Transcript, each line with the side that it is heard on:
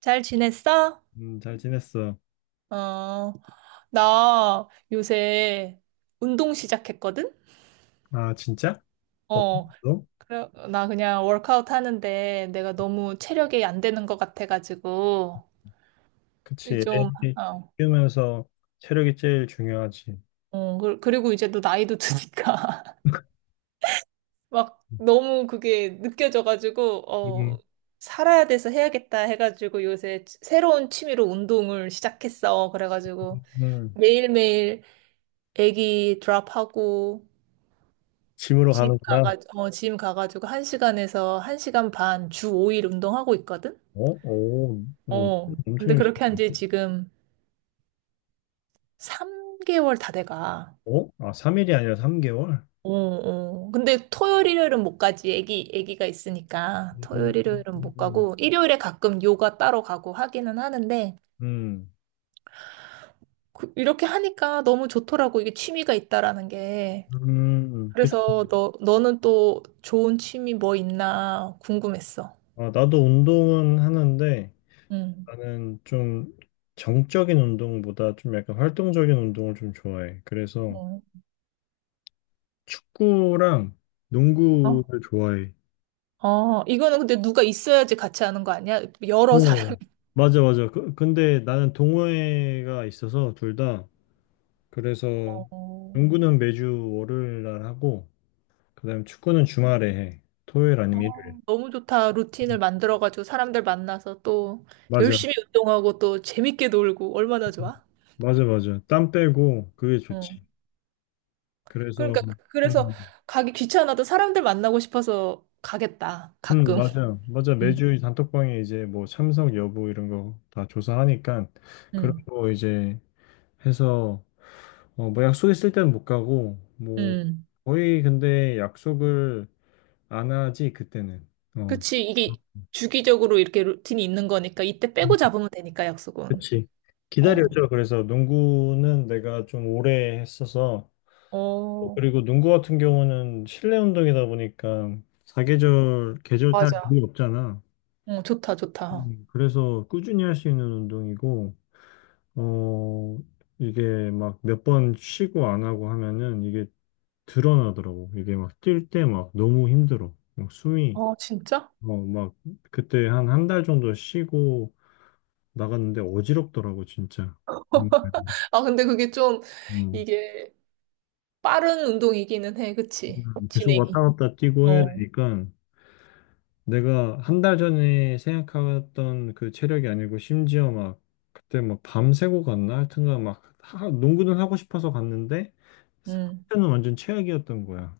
right: 잘 지냈어?
left: 잘 지냈어.
right: 어, 나 요새 운동 시작했거든?
left: 아, 진짜? 어떤
right: 어,
left: 거?
right: 그래, 나 그냥 워크아웃 하는데 내가 너무 체력이 안 되는 것 같아가지고,
left: 그치.
right: 좀,
left: 애
right: 어,
left: 키우면서 체력이 제일 중요하지.
right: 어, 그리고 이제 또 나이도 드니까, 막 너무 그게 느껴져가지고, 어,
left: 음,
right: 살아야 돼서 해야겠다 해가지고 요새 새로운 취미로 운동을 시작했어. 그래가지고
left: 음.
right: 매일매일 애기 드랍하고,
left: 짐으로
right: 짐
left: 가는구나.
right: 가가지고, 어, 짐 가가지고 1시간에서 1시간 반 주 5일 운동하고 있거든?
left: 어? 오, 어,
right: 어.
left: 엄청
right: 근데
left: 열심히
right: 그렇게 한지
left: 가네.
right: 지금 3개월 다 돼가.
left: 어? 아, 3일이 아니라 3개월?
right: 어, 어. 근데 토요일, 일요일은 못 가지. 애기가 있으니까.
left: 음,
right: 토요일, 일요일은 못
left: 음,
right: 가고, 일요일에 가끔 요가 따로 가고 하기는 하는데,
left: 음,
right: 이렇게 하니까 너무 좋더라고. 이게 취미가 있다라는 게.
left: 그치.
right: 그래서 너는 또 좋은 취미 뭐 있나 궁금했어.
left: 아, 나도 운동은 하는데,
right: 응.
left: 나는 좀 정적인 운동보다 좀 약간 활동적인 운동을 좀 좋아해. 그래서
right: 응.
left: 축구랑
right: 어?
left: 농구를 좋아해.
right: 어, 이거는 근데 누가 있어야지 같이 하는 거 아니야? 여러 사람이.
left: 어, 맞아, 맞아. 근데 나는 동호회가 있어서 둘 다. 그래서
right: 어,
left: 농구는 매주 월요일 날 하고, 그다음 축구는 주말에 해. 토요일 아니면 일요일.
right: 어, 너무 좋다. 루틴을 만들어가지고 사람들 만나서 또
left: 맞아,
right: 열심히 운동하고 또 재밌게 놀고 얼마나 좋아?
left: 맞아, 맞아. 땀 빼고 그게
right: 응.
left: 좋지. 그래서,
right: 그러니까 그래서
left: 음,
right: 가기 귀찮아도 사람들 만나고 싶어서 가겠다. 가끔.
left: 맞아, 맞아.
right: 응.
left: 매주 단톡방에 이제 뭐 참석 여부 이런 거 다 조사하니까 그런
right: 응.
left: 거 이제 해서 어, 뭐 약속 있을 때는 못 가고, 뭐
right: 응.
left: 거의 근데 약속을 안 하지, 그때는. 어.
right: 그치. 이게 주기적으로 이렇게 루틴이 있는 거니까 이때
left: 음,
right: 빼고 잡으면 되니까 약속은.
left: 그치.
right: 어.
left: 기다려줘. 그래서 농구는 내가 좀 오래 했어서
right: 어.
left: 그리고 농구 같은 경우는 실내 운동이다 보니까 사계절 계절 탈
right: 맞아.
left: 일이 없잖아.
right: 어, 좋다, 좋다.
left: 그래서 꾸준히 할 수 있는 운동이고 어 이게 막 몇 번 쉬고 안 하고 하면은 이게 드러나더라고. 이게 막 뛸 때 막 너무 힘들어. 막 숨이
right: 어, 진짜?
left: 어 막 그때 한 한 달 정도 쉬고 나갔는데 어지럽더라고, 진짜. 음,
right: 아, 근데 그게 좀,
left: 음.
right: 이게 빠른 운동이기는 해, 그치?
left: 계속 왔다
right: 진행이.
left: 갔다 뛰고 해야
right: 어.
left: 되니까 내가 한 달 전에 생각했던 그 체력이 아니고 심지어 막 그때 막 밤새고 갔나? 하여튼간 막 농구는 하고 싶어서 갔는데
right: 음.
left: 상태는 완전 최악이었던 거야.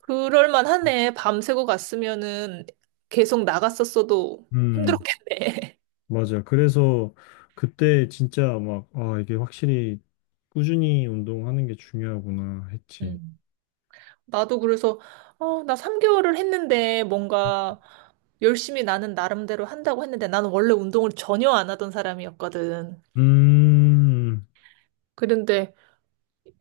right: 그럴만 하네. 밤새고 갔으면은 계속 나갔었어도
left: 음,
right: 힘들었겠네.
left: 맞아. 그래서 그때 진짜 막, 아, 이게 확실히 꾸준히 운동하는 게 중요하구나 했지.
right: 음. 나도 그래서, 어, 나 3개월을 했는데 뭔가 열심히 나는 나름대로 한다고 했는데 나는 원래 운동을 전혀 안 하던 사람이었거든.
left: 음,
right: 그런데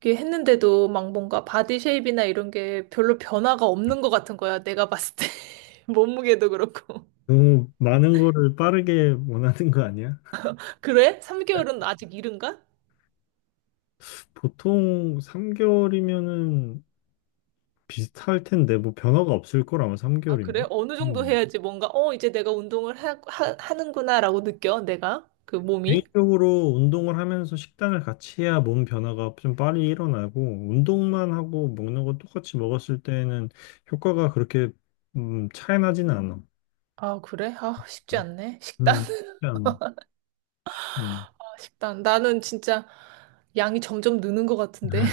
right: 그게 했는데도 막 뭔가 바디 쉐입이나 이런 게 별로 변화가 없는 것 같은 거야. 내가 봤을 때. 몸무게도 그렇고.
left: 너무 많은 거를 빠르게 원하는 거 아니야?
right: 그래? 3개월은 아직 이른가?
left: 보통 3개월이면은 비슷할 텐데 뭐 변화가 없을 거라면
right: 아, 그래?
left: 3개월이면.
right: 어느 정도
left: 음.
right: 해야지 뭔가, 어, 이제 내가 운동을 하는구나라고 느껴, 내가. 그 몸이.
left: 개인적으로 운동을 하면서 식단을 같이 해야 몸 변화가 좀 빨리 일어나고 운동만 하고 먹는 거 똑같이 먹었을 때는 효과가 그렇게 차이 나지는 않아.
right: 아, 그래? 아, 쉽지
left: 음,
right: 않네. 식단,
left: 그렇지 않아. 음.
right: 아, 식단. 나는 진짜 양이 점점 느는 것 같은데.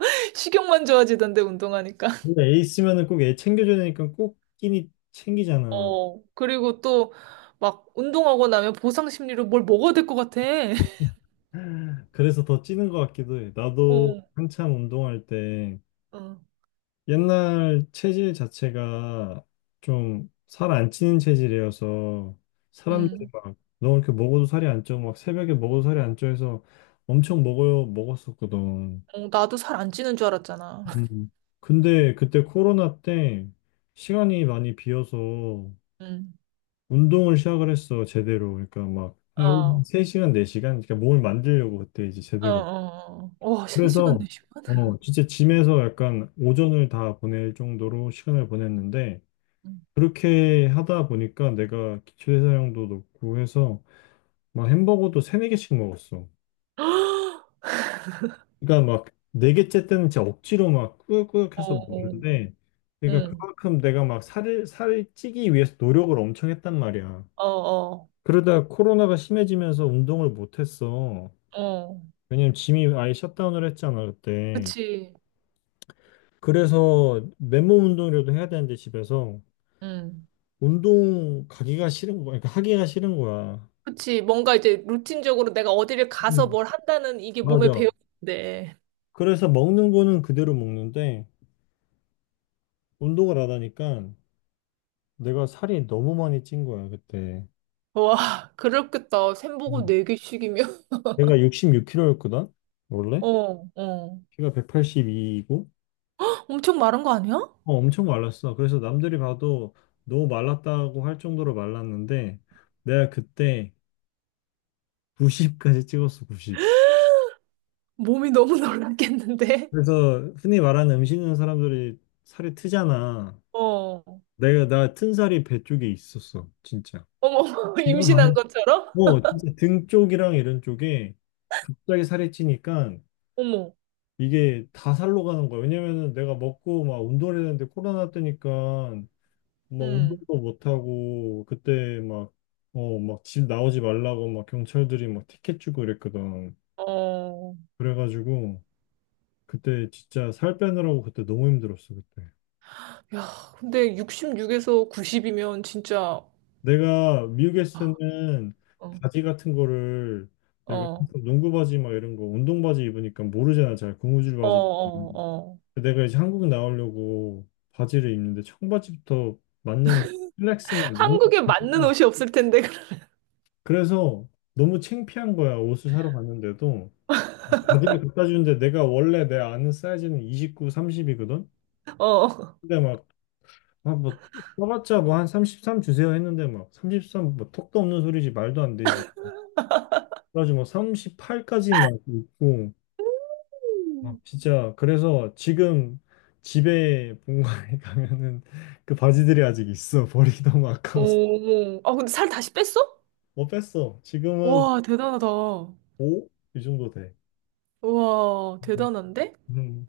right: 식욕만 좋아지던데, 운동하니까.
left: 근데 애 있으면은 꼭 애 챙겨줘야 되니까 꼭 끼니 챙기잖아.
right: 어, 그리고 또 막 운동하고 나면 보상 심리로 뭘 먹어야 될 것 같아.
left: 그래서 더 찌는 것 같기도 해. 나도
right: 어,
left: 한참 운동할 때
right: 어,
left: 옛날 체질 자체가 좀 살 안 찌는 체질이어서 사람들이
right: 음.
left: 막 너 이렇게 먹어도 살이 안 쪄. 막 새벽에 먹어도 살이 안 쪄 해서 엄청 먹어요. 먹었었거든.
right: 어, 나도 살 안 찌는 줄 알았잖아.
left: 음. 근데 그때 코로나 때 시간이 많이 비어서
right: 음.
left: 운동을 시작을 했어. 제대로. 그러니까 막 하루
right: 어,
left: 3시간, 4시간 그러니까 몸을 만들려고 그때 이제
right: 어,
left: 제대로.
right: 어, 어. 와, 3시간,
left: 그래서
right: 내시간
left: 어 진짜 짐에서 약간 오전을 다 보낼 정도로 시간을 보냈는데 그렇게 하다 보니까 내가 기초 대사량도 높고 해서 막 햄버거도 세네 개씩 먹었어. 그러니까 막 네 개째 때는 진짜 억지로 막 꾸역꾸역해서
right: 어,
left: 먹는데 그러니까
right: 응,
left: 그만큼 내가 막 살을 찌기 위해서 노력을 엄청 했단 말이야.
right: 어, 어,
left: 그러다 코로나가 심해지면서 운동을 못 했어.
right: 어,
left: 왜냐면 짐이 아예 셧다운을 했잖아, 그때.
right: 그치,
left: 그래서 맨몸 운동이라도 해야 되는데 집에서
right: 응,
left: 운동 가기가 싫은 거야. 그러니까 하기가 싫은 거야.
right: 그치. 뭔가 이제 루틴적으로 내가 어디를 가서
left: 음.
right: 뭘 한다는 이게 몸에
left: 맞아.
right: 배어있는데.
left: 그래서 먹는 거는 그대로 먹는데 운동을 안 하니까 내가 살이 너무 많이 찐 거야, 그때.
right: 와, 그렇겠다. 샘보고
left: 음.
right: 네개씩이면
left: 내가 66kg였거든, 원래?
right: 어, 어,
left: 키가 182이고
right: 엄청 마른 거 아니야?
left: 엄청 말랐어. 그래서 남들이 봐도 너무 말랐다고 할 정도로 말랐는데 내가 그때 90까지 찍었어, 90.
right: 몸이 너무 놀랐겠는데?
left: 그래서 흔히 말하는 음식 있는 사람들이 살이 트잖아.
right: 어,
left: 내가 나 튼 살이 배 쪽에 있었어, 진짜.
right: 어머,
left: 이거
right: 임신한
left: 많이.
right: 것처럼?
left: 어, 진짜 등 쪽이랑 이런 쪽에 갑자기 살이 찌니까
right: 어머,
left: 이게 다 살로 가는 거야. 왜냐면은 내가 먹고 막 운동을 했는데 코로나 뜨니까 막
right: 응,
left: 운동도 못 하고 그때 막 어, 막 집 나오지 말라고 막 경찰들이 막 티켓 주고 이랬거든.
right: 어,
left: 그래가지고 그때 진짜 살 빼느라고 그때 너무 힘들었어, 그때.
right: 야, 근데 66에서 90이면 진짜, 어,
left: 내가 미국에 있을 때는 바지 같은 거를 내가
right: 어,
left: 항상 농구 바지 막 이런 거 운동 바지 입으니까 모르잖아 잘 고무줄
right: 어,
left: 바지 음.
right: 어,
left: 내가 이제 한국 나오려고 바지를 입는데 청바지부터 맞는 슬랙스나 맞는
right: 한국에 맞는
left: 바지나.
right: 옷이 없을 텐데.
left: 그래서 너무 창피한 거야 옷을 사러 갔는데도 막 바지를 갖다 주는데 내가 원래 내 아는 사이즈는 29, 30이거든
right: 어.
left: 근데 막 아, 뭐, 써봤자 뭐 한 33 주세요 했는데 막 33, 뭐 턱도 없는 소리지 말도 안 되지 가지고 뭐 38까지만 있고,
right: 음.
left: 막 진짜, 그래서 지금 집에 본가에 가면은 그 바지들이 아직 있어. 버리기 너무 아까워서.
right: 오. 아, 근데 살 다시 뺐어?
left: 뭐 뺐어. 지금은
right: 와, 대단하다.
left: 오? 이 정도 돼.
right: 와, 대단한데?
left: 음,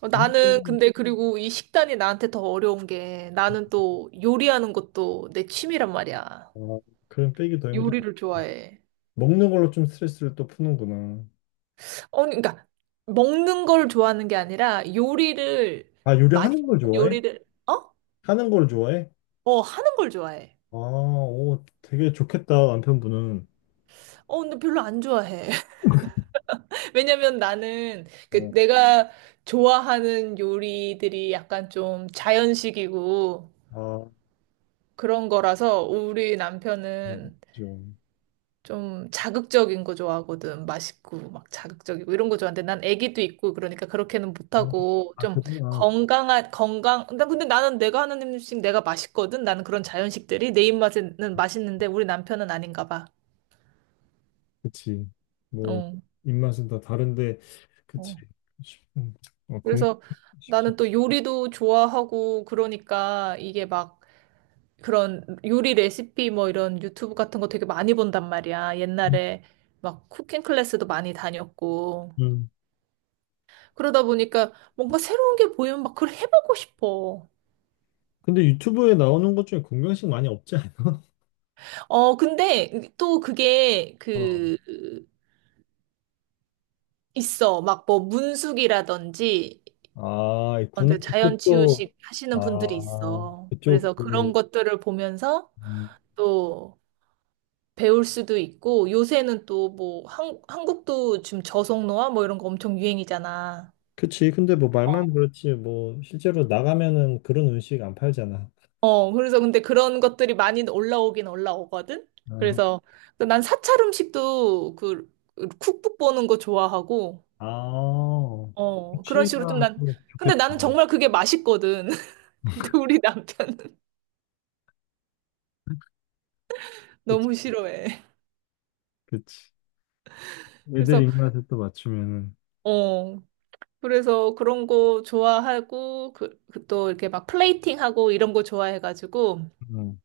right: 어, 나는
left: 운동,
right: 근데 그리고 이 식단이 나한테 더 어려운 게 나는 또 요리하는 것도 내 취미란 말이야.
left: 아, 그럼 빼기 더 힘들어.
right: 요리를 좋아해.
left: 먹는 걸로 좀 스트레스를 또 푸는구나.
right: 어, 그러니까 먹는 걸 좋아하는 게 아니라 요리를
left: 아, 요리하는
right: 맛있는
left: 걸 좋아해?
right: 요리를 어?
left: 하는 걸 좋아해?
right: 어, 하는 걸 좋아해.
left: 아, 오, 되게 좋겠다, 남편분은.
right: 어, 근데 별로 안 좋아해. 왜냐면 나는 그
left: 아,
right: 내가 좋아하는 요리들이 약간 좀 자연식이고
left: 아,
right: 그런 거라서 우리 남편은
left: 그죠.
right: 좀 자극적인 거 좋아하거든. 맛있고 막 자극적이고 이런 거 좋아하는데 난 애기도 있고 그러니까 그렇게는
left: 아,
right: 못하고
left: 아,
right: 좀
left: 그구나.
right: 건강한 건강 난 근데 나는 내가 하는 음식 내가 맛있거든. 나는 그런 자연식들이 내 입맛에는 맛있는데 우리 남편은 아닌가 봐.
left: 그치. 뭐,
right: 어.
left: 입맛은 다 다른데, 그치.
right: 어.
left: 쉽- 음, 어,
right: 그래서
left: 쉽지.
right: 나는 또 요리도 좋아하고 그러니까 이게 막 그런 요리 레시피 뭐 이런 유튜브 같은 거 되게 많이 본단 말이야.
left: 않나?
right: 옛날에 막 쿠킹 클래스도 많이 다녔고.
left: 음.
right: 그러다 보니까 뭔가 새로운 게 보이면 막 그걸 해보고 싶어.
left: 근데 유튜브에 나오는 것 중에 건강식 많이 없지 않아?
right: 어, 근데 또 그게
left: 어.
right: 그, 있어. 막 뭐 문숙이라든지
left: 아, 있구나.
right: 언제 자연
left: 그것도,
right: 치유식 하시는 분들이
left: 아,
right: 있어.
left: 그쪽,
right: 그래서
left: 그,
right: 그런 것들을 보면서
left: 음.
right: 또 배울 수도 있고 요새는 또 뭐 한국도 지금 저속노화 뭐 이런 거 엄청 유행이잖아.
left: 그치. 근데 뭐
right: 어,
left: 말만 그렇지, 뭐, 실제로 나가면은 그런 음식 안 팔잖아.
right: 어, 그래서 근데 그런 것들이 많이 올라오긴 올라오거든?
left: 어.
right: 그래서 그 난 사찰 음식도 그 쿡북 보는 거 좋아하고,
left: 아,
right: 어, 그런 식으로 좀
left: 취미가
right: 난,
left: 또
right: 근데
left: 좋겠다.
right: 나는 정말 그게 맛있거든. 근데 우리 남편은
left: 그치,
right: 너무 싫어해.
left: 그치. 애들
right: 그래서,
left: 입맛에 또 맞추면은.
right: 어, 그래서 그런 거 좋아하고, 그, 그또 이렇게 막 플레이팅하고 이런 거 좋아해가지고,
left: 음.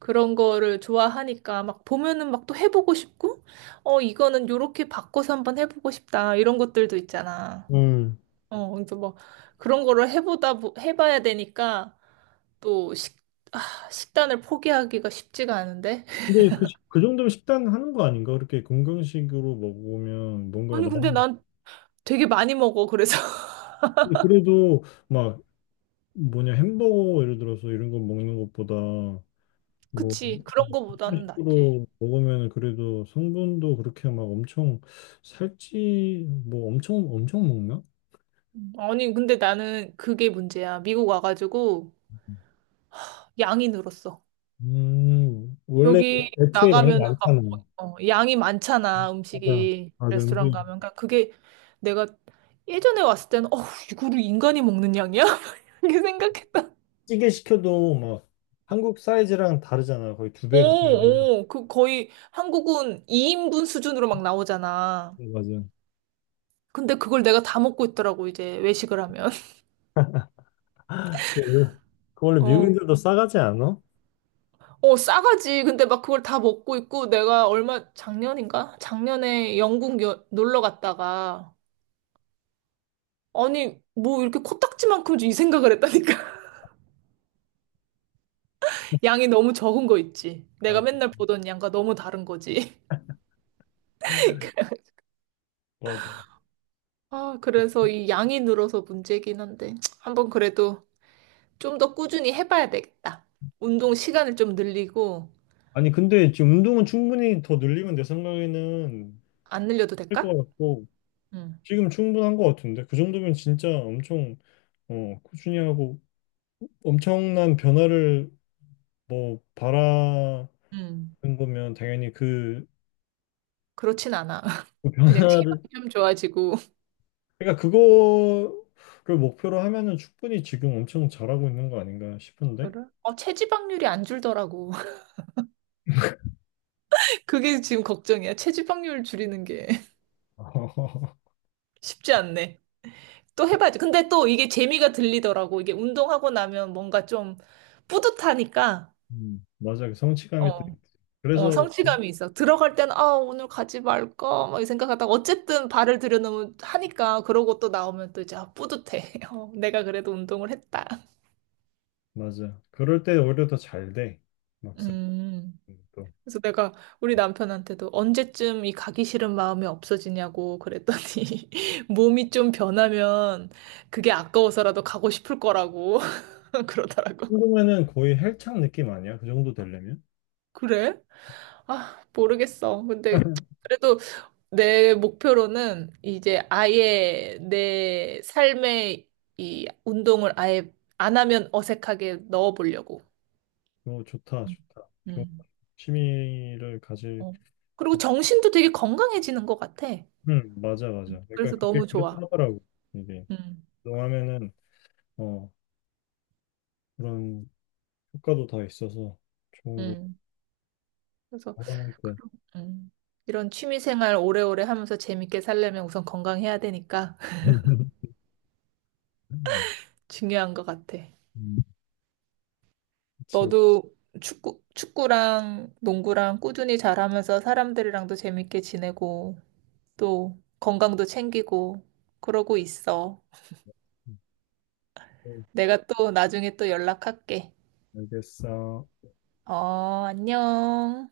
right: 그런 거를 좋아하니까 막 보면은 막 또 해보고 싶고, 어, 이거는 요렇게 바꿔서 한번 해보고 싶다. 이런 것들도 있잖아.
left: 음.
right: 어, 그래서 뭐 그런 거를 해보다 보- 해봐야 되니까 또 아, 식단을 포기하기가 쉽지가 않은데.
left: 근데 그, 그 정도면 식단 하는 거 아닌가? 그렇게 건강식으로 먹으면 뭔가
right: 아니, 근데
left: 나는
right: 난 되게 많이 먹어. 그래서
left: 근데 그래도 막 뭐냐 햄버거 예를 들어서 이런 거 먹는 것보다 뭐 그런
right: 그치. 그런 거보다는 낫지.
left: 식으로 먹으면 그래도 성분도 그렇게 막 엄청 살찌 뭐 엄청 엄청 먹나?
right: 아니, 근데 나는 그게 문제야. 미국 와가지고 양이 늘었어.
left: 원래
right: 여기
left: 애초에 양이
right: 나가면은
left: 많잖아.
right: 막 뭐, 어, 양이 많잖아,
left: 맞아
right: 음식이.
left: 맞아
right: 레스토랑
left: 음식
right: 가면. 그러니까 그게 내가 예전에 왔을 때는 어, 이거를 인간이 먹는 양이야? 이렇게 생각했다.
left: 찌개 시켜도 막 한국 사이즈랑 다르잖아 거의 두 배 가까이 되잖아.
right: 오, 오, 그 거의 한국은 2인분 수준으로 막 나오잖아.
left: 맞아.
right: 근데 그걸 내가 다 먹고 있더라고, 이제 외식을 하면.
left: 그 원래 그 원래
right: 어,
left: 미국인들도 싸가지 않아?
right: 어, 싸가지. 근데 막 그걸 다 먹고 있고 내가 얼마, 작년인가? 작년에 영국 놀러 갔다가 아니, 뭐 이렇게 코딱지만큼 이 생각을 했다니까. 양이 너무 적은 거 있지. 내가
left: 아,
right: 맨날 보던 양과 너무 다른 거지.
left: 맞아.
right: 아, 그래서 이 양이 늘어서 문제긴 한데 한 번 그래도 좀 더 꾸준히 해봐야 되겠다. 운동 시간을 좀 늘리고,
left: 아니, 근데 지금 운동은 충분히 더 늘리면 내 생각에는
right: 안 늘려도
left: 할
right: 될까?
left: 것 같고,
right: 응.
left: 지금 충분한 것 같은데, 그 정도면 진짜 엄청, 어, 꾸준히 하고, 엄청난 변화를 뭐, 바라는
right: 음.
left: 거면 당연히 그,
right: 그렇진 않아. 그냥
left: 변화를,
right: 체력이 좀 좋아지고.
left: 그러니까 그거를 목표로 하면은 충분히 지금 엄청 잘하고 있는 거 아닌가 싶은데?
right: 그래? 어, 체지방률이 안 줄더라고. 그게 지금 걱정이야. 체지방률 줄이는 게 쉽지 않네. 또 해봐야지. 근데 또 이게 재미가 들리더라고. 이게 운동하고 나면 뭔가 좀 뿌듯하니까.
left: 맞아, 그 성취감이 또
right: 어.
left: 있지.
right: 어,
left: 그래서 뭐
right: 성취감이 있어. 들어갈 땐, 아, 오늘 가지 말까? 막이 생각하다가, 어쨌든 발을 들여놓으면 하니까, 그러고 또 나오면 또 이제, 아, 뿌듯해. 어, 내가 그래도 운동을 했다.
left: 맞아. 그럴 때 오히려 더 잘 돼. 막상
right: 음.
left: 또
right: 그래서 내가 우리 남편한테도 언제쯤 이 가기 싫은 마음이 없어지냐고 그랬더니, 몸이 좀 변하면 그게 아까워서라도 가고 싶을 거라고 그러더라고.
left: 궁금해는 거의 헬창 느낌 아니야? 그 정도 되려면?
right: 그래? 아, 모르겠어. 근데, 그래도 내 목표로는 이제 아예 내 삶에 이 운동을 아예 안 하면 어색하게 넣어보려고.
left: 오, 좋다, 좋다. 좋은
right: 음.
left: 취미를 가질.
right: 어. 그리고 정신도 되게 건강해지는 것 같아.
left: 맞아, 맞아. 그러니까
right: 그래서
left: 그게
right: 너무 좋아.
left: 그렇더라고. 하 이게
right: 음.
left: 운동하면은 어 그런 효과도 다 있어서 좋은 거.
right: 음. 그래서
left: 건강할 때.
right: 음. 이런 취미 생활 오래오래 하면서 재밌게 살려면 우선 건강해야 되니까 중요한 것 같아.
left: 음, 그치.
right: 너도 축구랑 농구랑 꾸준히 잘하면서 사람들이랑도 재밌게 지내고 또 건강도 챙기고 그러고 있어.
left: 음,
right: 내가 또 나중에 또 연락할게.
left: 알겠어.
right: 어, 안녕.